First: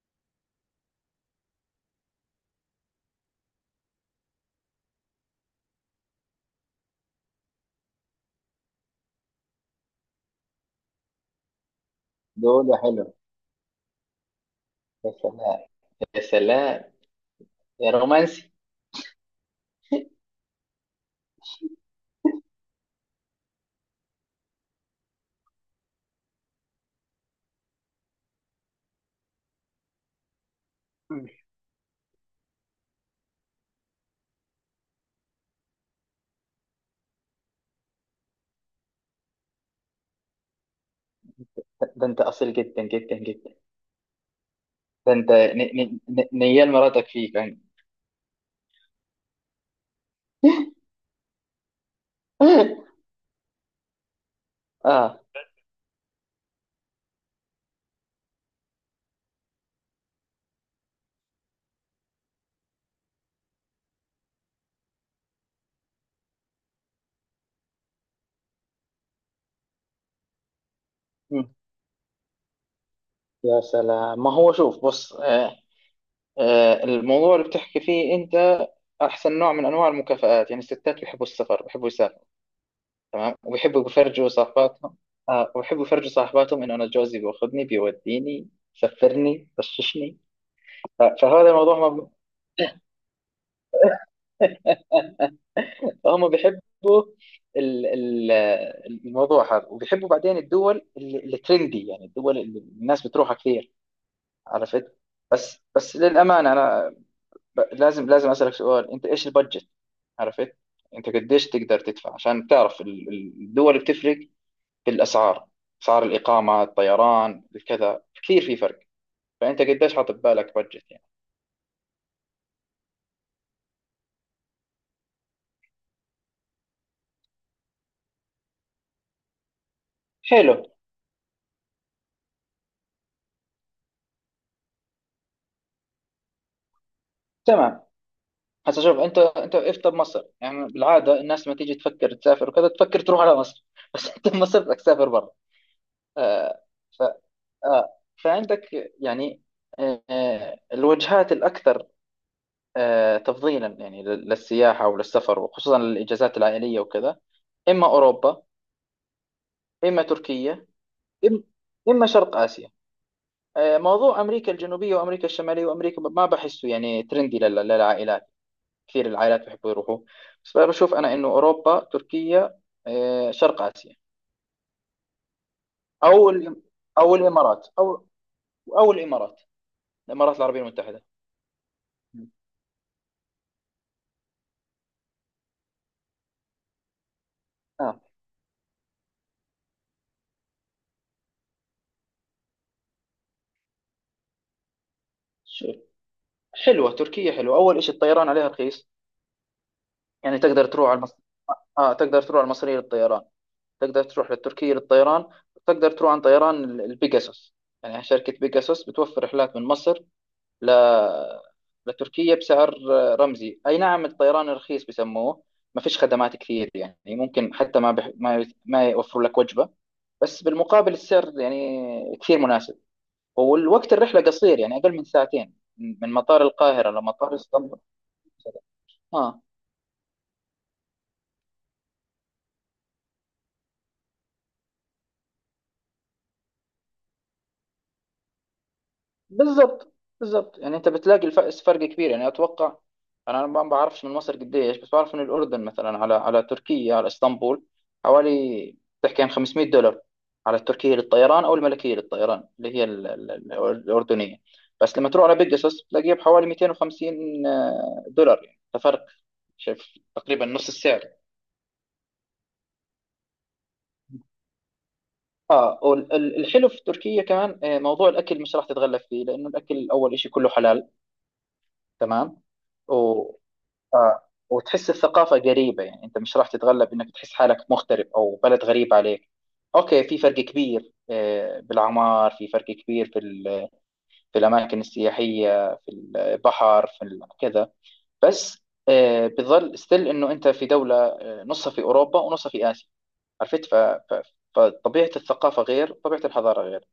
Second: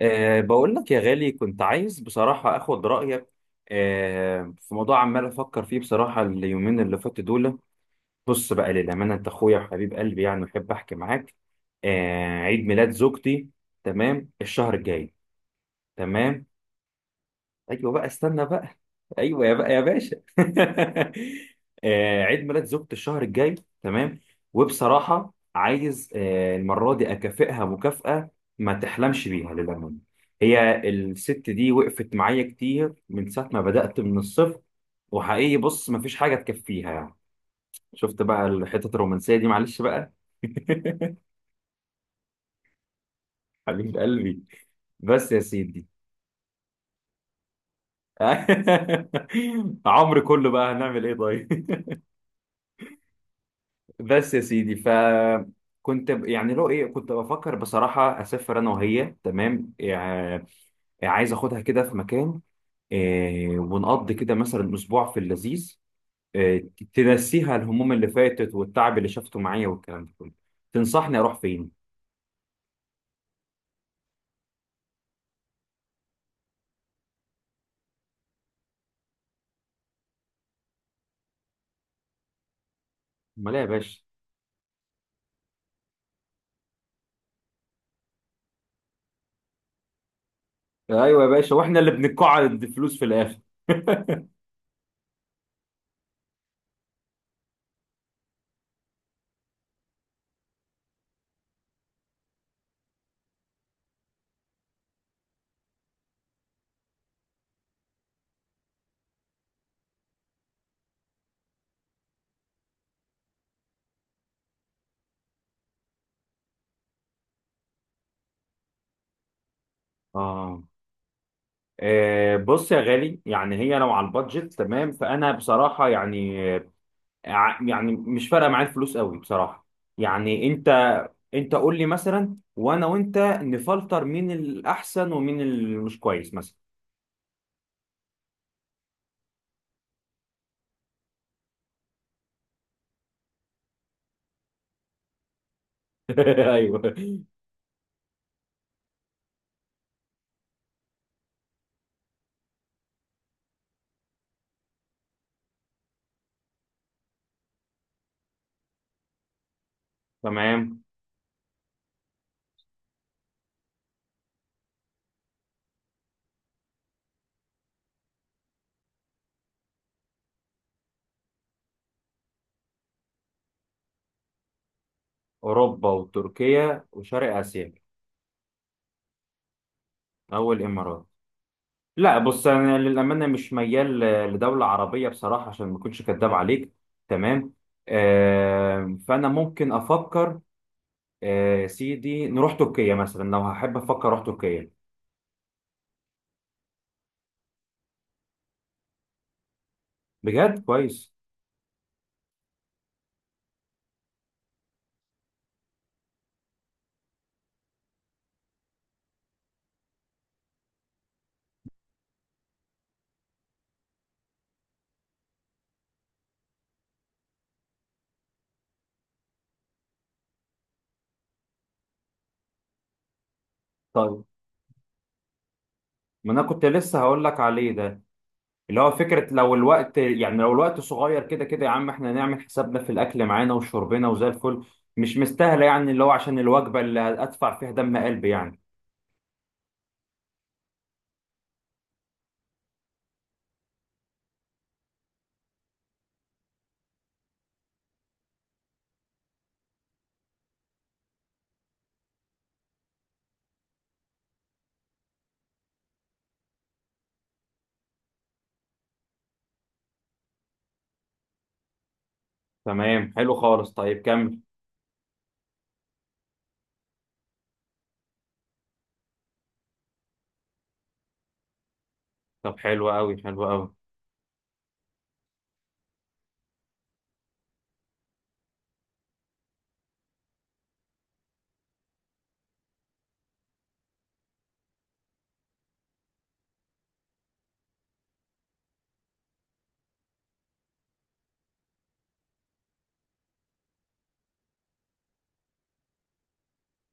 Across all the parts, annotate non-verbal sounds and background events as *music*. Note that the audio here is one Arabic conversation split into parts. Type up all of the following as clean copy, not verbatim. بقول لك يا غالي، كنت عايز بصراحة أخد رأيك في موضوع عمال أفكر فيه بصراحة اليومين اللي فاتوا دول. بص بقى للأمانة، أنت أخويا وحبيب قلبي، يعني أحب أحكي معاك. عيد دول ميلاد حلو. زوجتي. تمام، الشهر يا الجاي. سلام. يا تمام. سلام. يا ايوه بقى، استنى رومانسي. بقى. ايوه يا بقى يا باشا *laughs* عيد ميلاد زوجتي الشهر الجاي. تمام. وبصراحه عايز المره دي اكافئها مكافاه ما تحلمش بيها للامانه. هي مم. الست دي وقفت معايا كتير من ساعه ما بدات من الصفر. وحقيقي، بص، ما فيش حاجه تكفيها يعني. شفت بقى الحتة الرومانسيه دي، معلش بقى. *laughs* ده انت اصيل جدا جدا جدا. حبيب قلبي. ده بس انت يا سيدي. نيال مراتك فيك يعني. *laughs* عمري كله بقى، هنعمل ايه طيب. *laughs* بس يا سيدي، اه. فكنت يعني لو ايه، كنت بفكر بصراحة اسافر انا وهي تمام يعني. عايز اخدها كده في مكان، إيه، ونقضي كده مثلا اسبوع في اللذيذ، إيه، تنسيها الهموم اللي فاتت والتعب اللي شافته معايا والكلام ده كله. تنصحني اروح مم. فين؟ يا سلام، ما هو شوف بص آه، آه الموضوع اللي بتحكي فيه انت احسن نوع من انواع المكافآت، يعني الستات بيحبوا السفر بيحبوا يسافروا. تمام، امال إيه يا وبيحبوا باشا. يفرجوا صاحباتهم. آه وبيحبوا يفرجوا صاحباتهم انه انا جوزي بياخذني بيوديني سفرني بششني. ايوه يا فهذا باشا، الموضوع واحنا اللي بنقعد فلوس في الاخر. *laughs* هم بيحبوا. ال- ال- الموضوع هذا، وبيحبوا بعدين الدول اللي ترندي، يعني الدول اللي الناس بتروحها كثير. عرفت؟ بس بس للأمانة أنا لازم أسألك سؤال، أنت إيش البادجت؟ عرفت؟ أنت قديش تقدر تدفع؟ عشان تعرف الدول بتفرق في الأسعار، أسعار الإقامة الطيران الكذا، كثير في فرق. فأنت قديش حاطط بالك آه، بادجت يعني؟ آه، بص يا غالي، يعني هي لو على البادجت تمام فأنا بصراحة يعني يعني مش فارقه معايا الفلوس قوي بصراحه، يعني حلو. انت قول لي مثلا، وانا وانت نفلتر مين الاحسن ومين اللي مش كويس مثلا. تمام. هسا شوف انت انت وقفت بمصر، يعني بالعاده الناس لما تيجي تفكر تسافر وكذا تفكر تروح على مصر *laughs* بس انت بمصر بدك تسافر برا. *laughs* آه. ايوه. ف آه فعندك يعني آه آه، الوجهات الاكثر آه تفضيلا يعني للسياحه وللسفر، وخصوصا للاجازات العائليه وكذا. اما اوروبا، اما تركيا، تمام. إم- اما شرق اسيا. آه موضوع امريكا الجنوبيه وامريكا الشماليه وامريكا ما بحسه يعني ترندي للعائلات، كثير العائلات بيحبوا يروحوا. بس بشوف أنا إنه أوروبا، تركيا، آه، شرق آسيا، اوروبا أو الإم- وتركيا أو وشرق الإمارات، اسيا، أو الإمارات، الإمارات او العربية المتحدة. الامارات. لا، م. بص انا للامانه مش ميال لدوله عربيه بصراحه، عشان ما اكونش كداب عليك. تمام. آه. فانا ممكن افكر، سيدي، نروح تركيا مثلا، لو هحب افكر اروح تركيا. شو، حلوة تركيا حلوة، أول شيء الطيران عليها رخيص. يعني بجد تقدر تروح على كويس. آه تقدر تروح على المصرية للطيران، تقدر تروح للتركية للطيران، تقدر تروح عن طيران البيجاسوس. يعني شركة بيجاسوس بتوفر رحلات من مصر ل... لتركيا بسعر رمزي. أي نعم الطيران رخيص بسموه، ما فيش خدمات كثير، يعني ممكن حتى ما بح... ما ما يوفروا لك وجبة، بس بالمقابل السعر يعني كثير مناسب. والوقت الرحلة طيب، قصير، يعني أقل من ساعتين من ما مطار انا كنت القاهرة لسه هقول لمطار لك عليه اسطنبول. ده، اللي هو فكره اه لو الوقت، يعني لو الوقت صغير كده، كده يا عم احنا نعمل حسابنا في الاكل معانا وشربنا وزي الفل. مش مستاهله يعني، اللي هو عشان الوجبه اللي ادفع فيها دم قلبي يعني. بالظبط. بالظبط، يعني انت بتلاقي الفرق فرق كبير يعني. اتوقع انا ما بعرفش من مصر قديش، بس بعرف ان الاردن مثلا على على تركيا على اسطنبول حوالي، تحكي عن 500 دولار على التركيه للطيران او الملكيه للطيران اللي هي الاردنيه. بس لما تروح على بيجاسوس بتلاقيها بحوالي 250 دولار يعني. ففرق شايف تقريبا نص السعر. تمام، حلو خالص، طيب كمل. اه والحلو في تركيا كمان آه، موضوع الاكل مش راح تتغلب فيه لانه الاكل اول شيء كله حلال. تمام. طب حلو قوي آه حلو قوي. وتحس الثقافة قريبة، يعني أنت مش راح تتغلب إنك تحس حالك مغترب أو بلد غريب عليك. أوكي في فرق كبير آه، بالأعمار، في فرق كبير في في الأماكن السياحية في البحر في كذا. بس آه، بتظل ستيل إنه أنت في دولة آه، نصها في أوروبا ونصها في آسيا. عرفت؟ ف- فطبيعة الثقافة غير، طبيعة الحضارة غير،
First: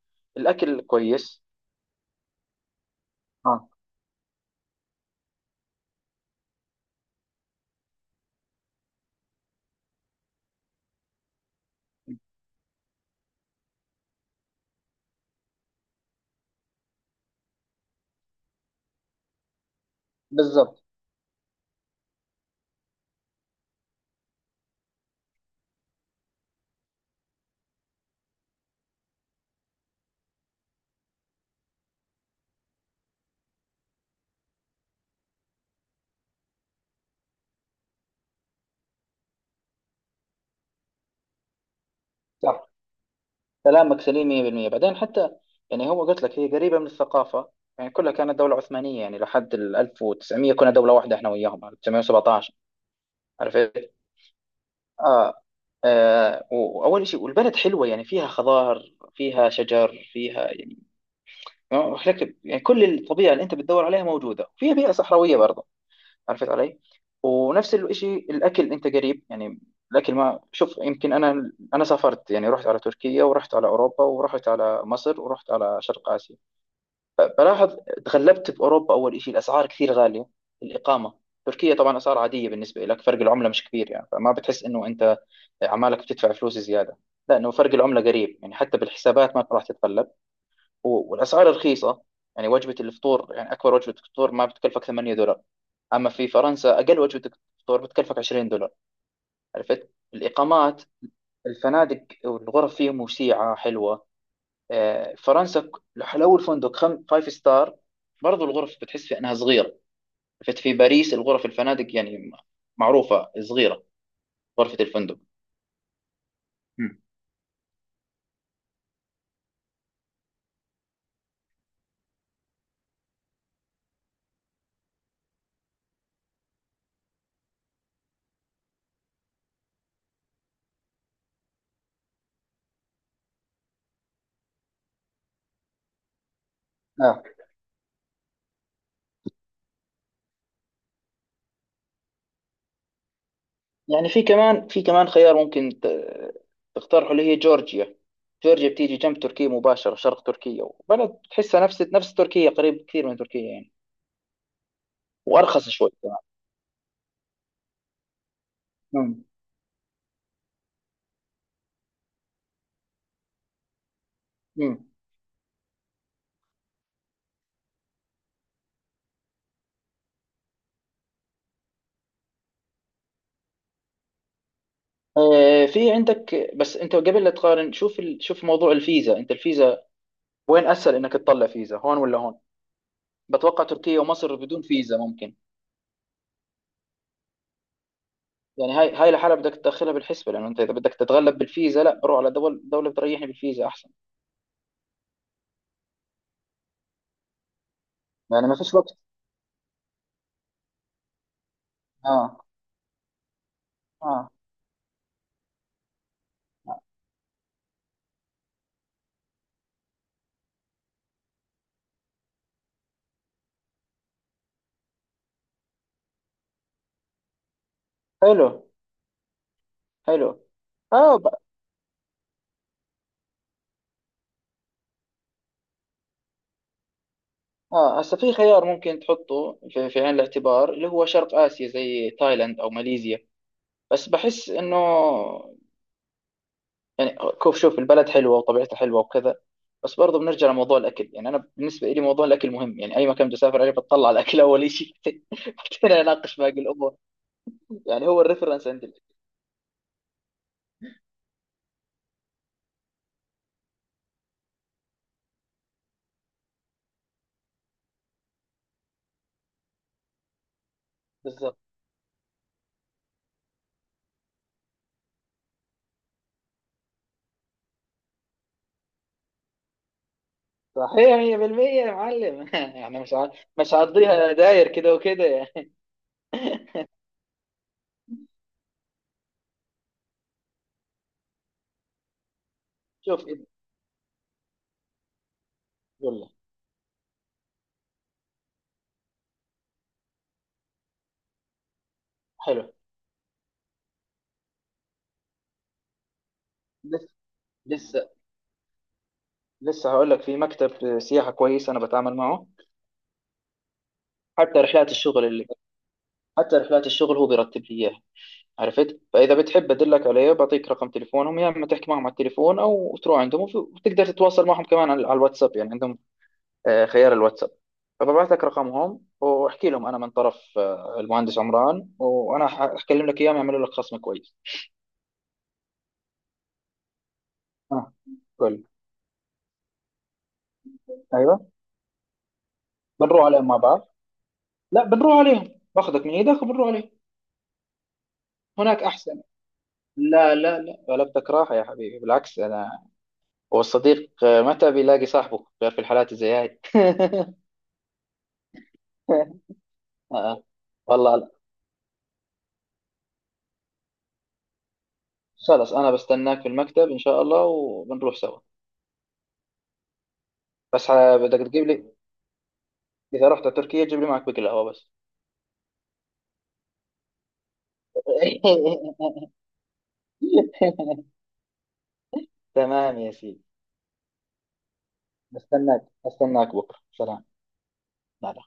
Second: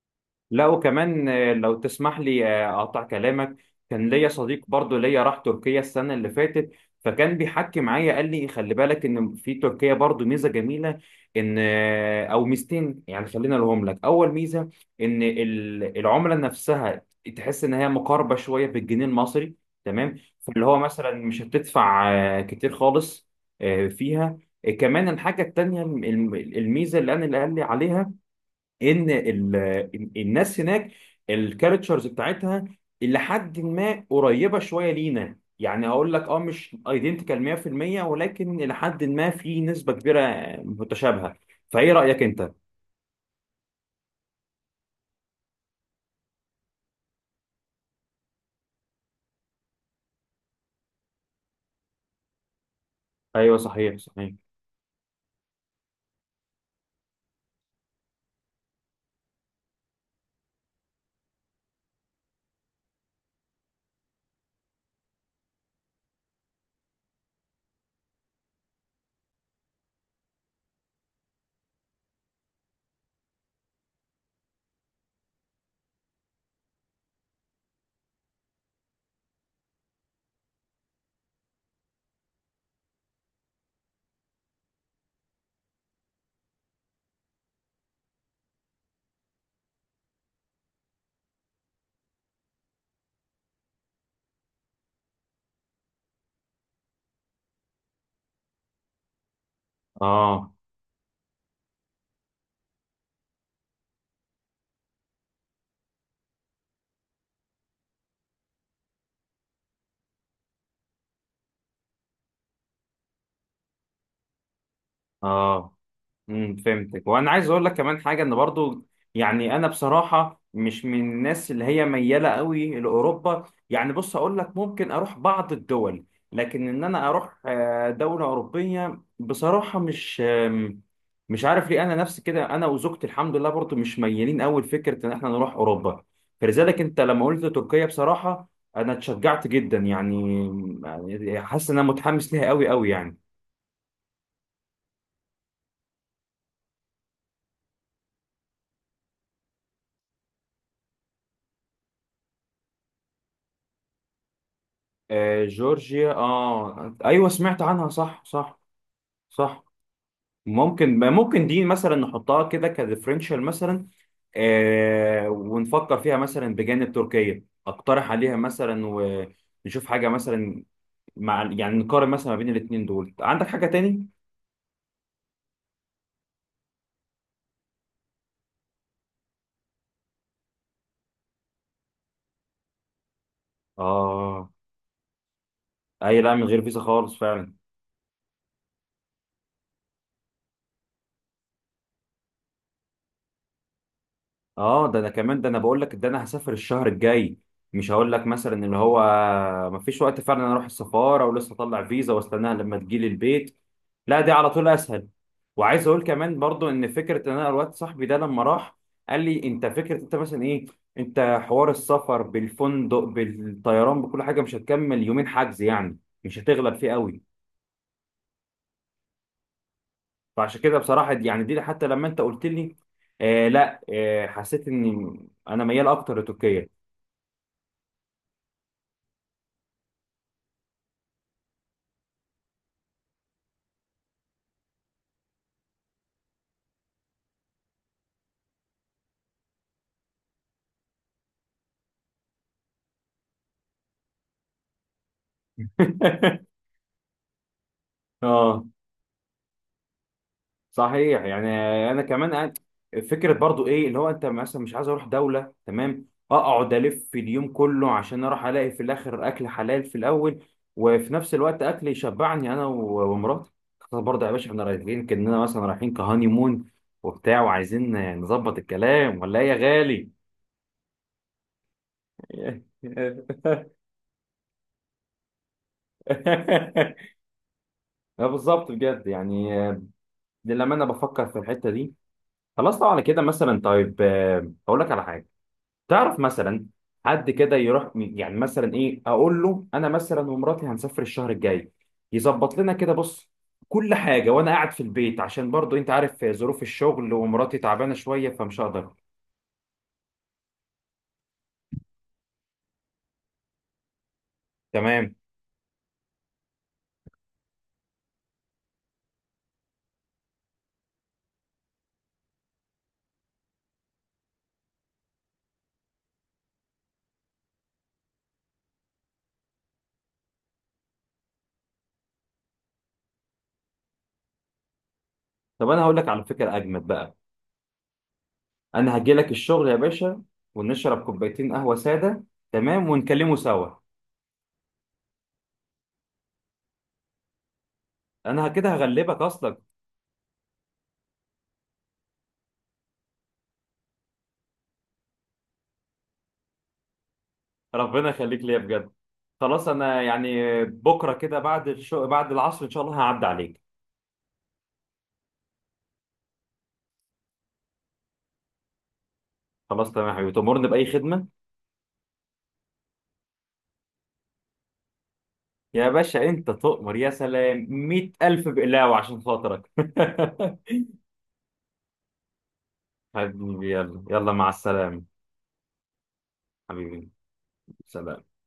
لا الأكل وكمان، كويس. لو تسمح لي، اقطع كلامك. اه كان ليا صديق برضو ليا راح تركيا السنه اللي فاتت، فكان بيحكي معايا قال لي خلي بالك ان في تركيا برضو ميزه جميله. ان او ميزتين، يعني خلينا لهم لك اول ميزه. ان العمله نفسها تحس ان هي مقاربه شويه بالجنيه المصري. تمام، فاللي هو بالضبط. مثلا مش هتدفع كتير خالص فيها. كمان الحاجه التانيه الميزه اللي قال لي عليها، ان الناس هناك، الكاركترز بتاعتها الى حد ما قريبه شويه لينا، يعني اقول لك، مش ايدنتيكال 100%، ولكن الى حد ما في نسبه كبيره متشابهه. فايه رايك انت؟ صح، كلامك سليم 100%. بعدين حتى، يعني هو قلت لك هي قريبة من الثقافة، يعني كلها كانت دولة عثمانية، يعني لحد ال 1900 كنا دولة واحدة احنا وياهم 1917. ايوه، عرفت؟ صحيح صحيح. اه, آه واول شيء والبلد حلوة، يعني فيها خضار فيها شجر فيها يعني. يعني كل الطبيعة اللي انت بتدور عليها موجودة فيها، بيئة صحراوية برضه. عرفت علي؟ ونفس الشيء الاكل انت قريب يعني. الاكل ما شوف يمكن انا انا سافرت يعني، رحت على تركيا ورحت على اوروبا ورحت على مصر ورحت على شرق اسيا. صراحة تغلبت بأوروبا، أول شيء الأسعار كثير غالية، الإقامة. تركيا طبعا أسعار عادية بالنسبة لك، فرق العملة مش كبير يعني، فما بتحس إنه أنت عمالك بتدفع فلوس زيادة، لأنه فرق العملة قريب، يعني حتى بالحسابات ما راح تتقلب. والأسعار رخيصة. يعني وجبة الفطور، يعني أكبر وجبة فطور ما بتكلفك 8 دولار. أما في فرنسا أقل وجبة فطور بتكلفك 20 دولار. عرفت اه، الإقامات؟ الفنادق والغرف فيهم وسيعة حلوة. آه، فرنسا لو الفندق فايف ستار، برضو الغرف بتحس في انها صغيره. فت في باريس الغرف الفنادق يعني معروفه صغيره، غرفه الفندق. اه، مم. فهمتك. وانا عايز اقول لك كمان حاجه، ان برضو يعني انا بصراحه مش من الناس اللي هي مياله قوي لاوروبا، يعني بص اقول لك، ممكن اروح بعض الدول، لكن ان انا اروح دوله اوروبيه بصراحه، مش مش عارف ليه، انا نفسي كده انا وزوجتي الحمد لله برضو مش ميالين قوي لفكره ان احنا نروح اوروبا. فلذلك انت آه. لما قلت تركيا، بصراحه انا اتشجعت جدا يعني، يعني حاسس ان انا متحمس ليها قوي قوي يعني. يعني في كمان في كمان خيار ممكن تقترحه، اللي هي جورجيا. جورجيا بتيجي جنب تركيا مباشره شرق تركيا، وبلد تحسها نفس نفس تركيا، قريب كثير من تركيا يعني. وارخص شوي جورجيا، كمان. اه ايوه، سمعت عنها، صح صح. مم. صح. ممكن دي مثلا نحطها كده كديفرنشال مثلا. مم. ونفكر فيها مثلا بجانب تركيا، اقترح عليها مثلا ونشوف حاجه مثلا مع، يعني نقارن مثلا ما بين الاثنين دول. عندك حاجه تاني؟ آه، في عندك، بس انت قبل لا تقارن شوف شوف موضوع الفيزا. انت الفيزا وين اسهل انك تطلع فيزا، هون ولا هون؟ بتوقع تركيا ومصر اه، بدون فيزا ممكن. اي، لا، من غير فيزا خالص فعلا. يعني هاي هاي الحالة بدك تدخلها بالحسبة، لأنه أنت إذا بدك تتغلب بالفيزا لا، روح على دول دولة بتريحني بالفيزا أحسن. اه، ده انا كمان، ده انا بقول لك، ده انا هسافر الشهر الجاي. مش هقول لك يعني ما مثلا فيش اللي وقت. هو، مفيش وقت فعلا. أنا اروح السفاره ولسه اطلع فيزا آه. واستناها لما تجيلي البيت؟ لا، آه. دي على طول اسهل. وعايز اقول كمان برضو، آه. ان فكره ان انا الواد صاحبي ده لما راح قال لي انت فكره انت مثلا ايه، انت حوار السفر بالفندق بالطيران بكل حاجه مش هتكمل يومين حجز يعني، مش هتغلب فيه قوي. حلو. حلو. فعشان كده بصراحه، آه ب... دي يعني دي حتى لما انت قلت لي لا، حسيت اني انا ميال اكتر لتركيا. آه هسا في خيار ممكن تحطه في، في عين الاعتبار، اللي هو شرق آسيا زي تايلاند أو ماليزيا. بس بحس إنه، يعني شوف البلد حلوه وطبيعتها حلوه وكذا. بس برضه بنرجع لموضوع الاكل، يعني انا بالنسبه لي موضوع الاكل مهم يعني، اي مكان بدي اسافر عليه بتطلع على الاكل اول شيء *laughs* بعدين اناقش باقي *laughs* الامور. يعني هو اه الريفرنس عندي الأكل. صحيح يعني. انا كمان فكره برضو ايه، اللي هو انت مثلا مش عايز اروح دوله تمام، اقعد الف في اليوم كله عشان اروح الاقي في الاخر اكل حلال في الاول، وفي نفس بالضبط. الوقت اكل يشبعني انا ومراتي. خلاص برضه يا باشا، احنا رايحين كاننا مثلا رايحين كهاني مون وبتاع، وعايزين نظبط الكلام ولا ايه يا غالي؟ صحيح 100% يا معلم *laughs* يعني *laughs* مش هقضيها داير كده وكده يعني. اه، بالظبط بجد، يعني لما انا بفكر في الحته دي خلاص، طبعا شوف كده إيه- مثلا. طيب، اقول لك على حاجه. تعرف يلا. مثلا حد كده يروح، يعني مثلا ايه، اقول له انا مثلا ومراتي هنسافر الشهر الجاي، يظبط حلو. لنا كده، بص، كل حاجه، وانا قاعد في البيت؟ عشان برضو انت عارف ظروف لسه الشغل ومراتي تعبانه لسه شويه، فمش هقدر. لسه هقول لك في مكتب سياحه كويس انا بتعامل معه، حتى رحلات تمام. الشغل اللي، حتى رحلات الشغل هو بيرتب لي اياها. عرفت؟ فاذا بتحب ادلك عليه، بعطيك رقم تليفونهم يا اما تحكي معهم على التليفون او تروح عندهم، وتقدر تتواصل معهم كمان على على الواتساب، يعني عندهم آه، خيار الواتساب. فببعث لك رقمهم، واحكي لهم انا من طرف آه، المهندس عمران. وانا حكلم لك اياهم يعملوا لك خصم كويس. طب انا هقول لك على فكره اجمد بقى، اه قول. انا هجي لك الشغل يا باشا، ونشرب ايوه. كوبايتين قهوه ساده. تمام، بنروح ونكلمه عليهم مع سوا. بعض. لا بنروح عليهم، باخذك من ايدك وبنروح عليهم، انا كده هناك هغلبك احسن. اصلا. لا لا لا، غلبتك راحه يا حبيبي، بالعكس انا، هو الصديق آه، متى بيلاقي صاحبه غير في الحالات زي هاي *laughs* ربنا يخليك ليا بجد. خلاص، انا آه. يعني بكره والله. كده بعد الشغل بعد العصر ان شاء الله هعدي عليك. خلاص انا بستناك في المكتب ان شاء الله وبنروح سوا. خلاص تمام يا حبيبي، تأمرني بس بأي خدمة. بدك تجيب لي، اذا رحت على تركيا جيب لي معك بكل قهوة بس. يا باشا أنت تؤمر، يا سلام، 100,000 بقلاوة *laughs* عشان خاطرك. تمام يا *laughs* سيدي. حبيبي يلا يلا، مع السلامة. بستناك استناك بكره، حبيبي. سلام. سلام. لا لا.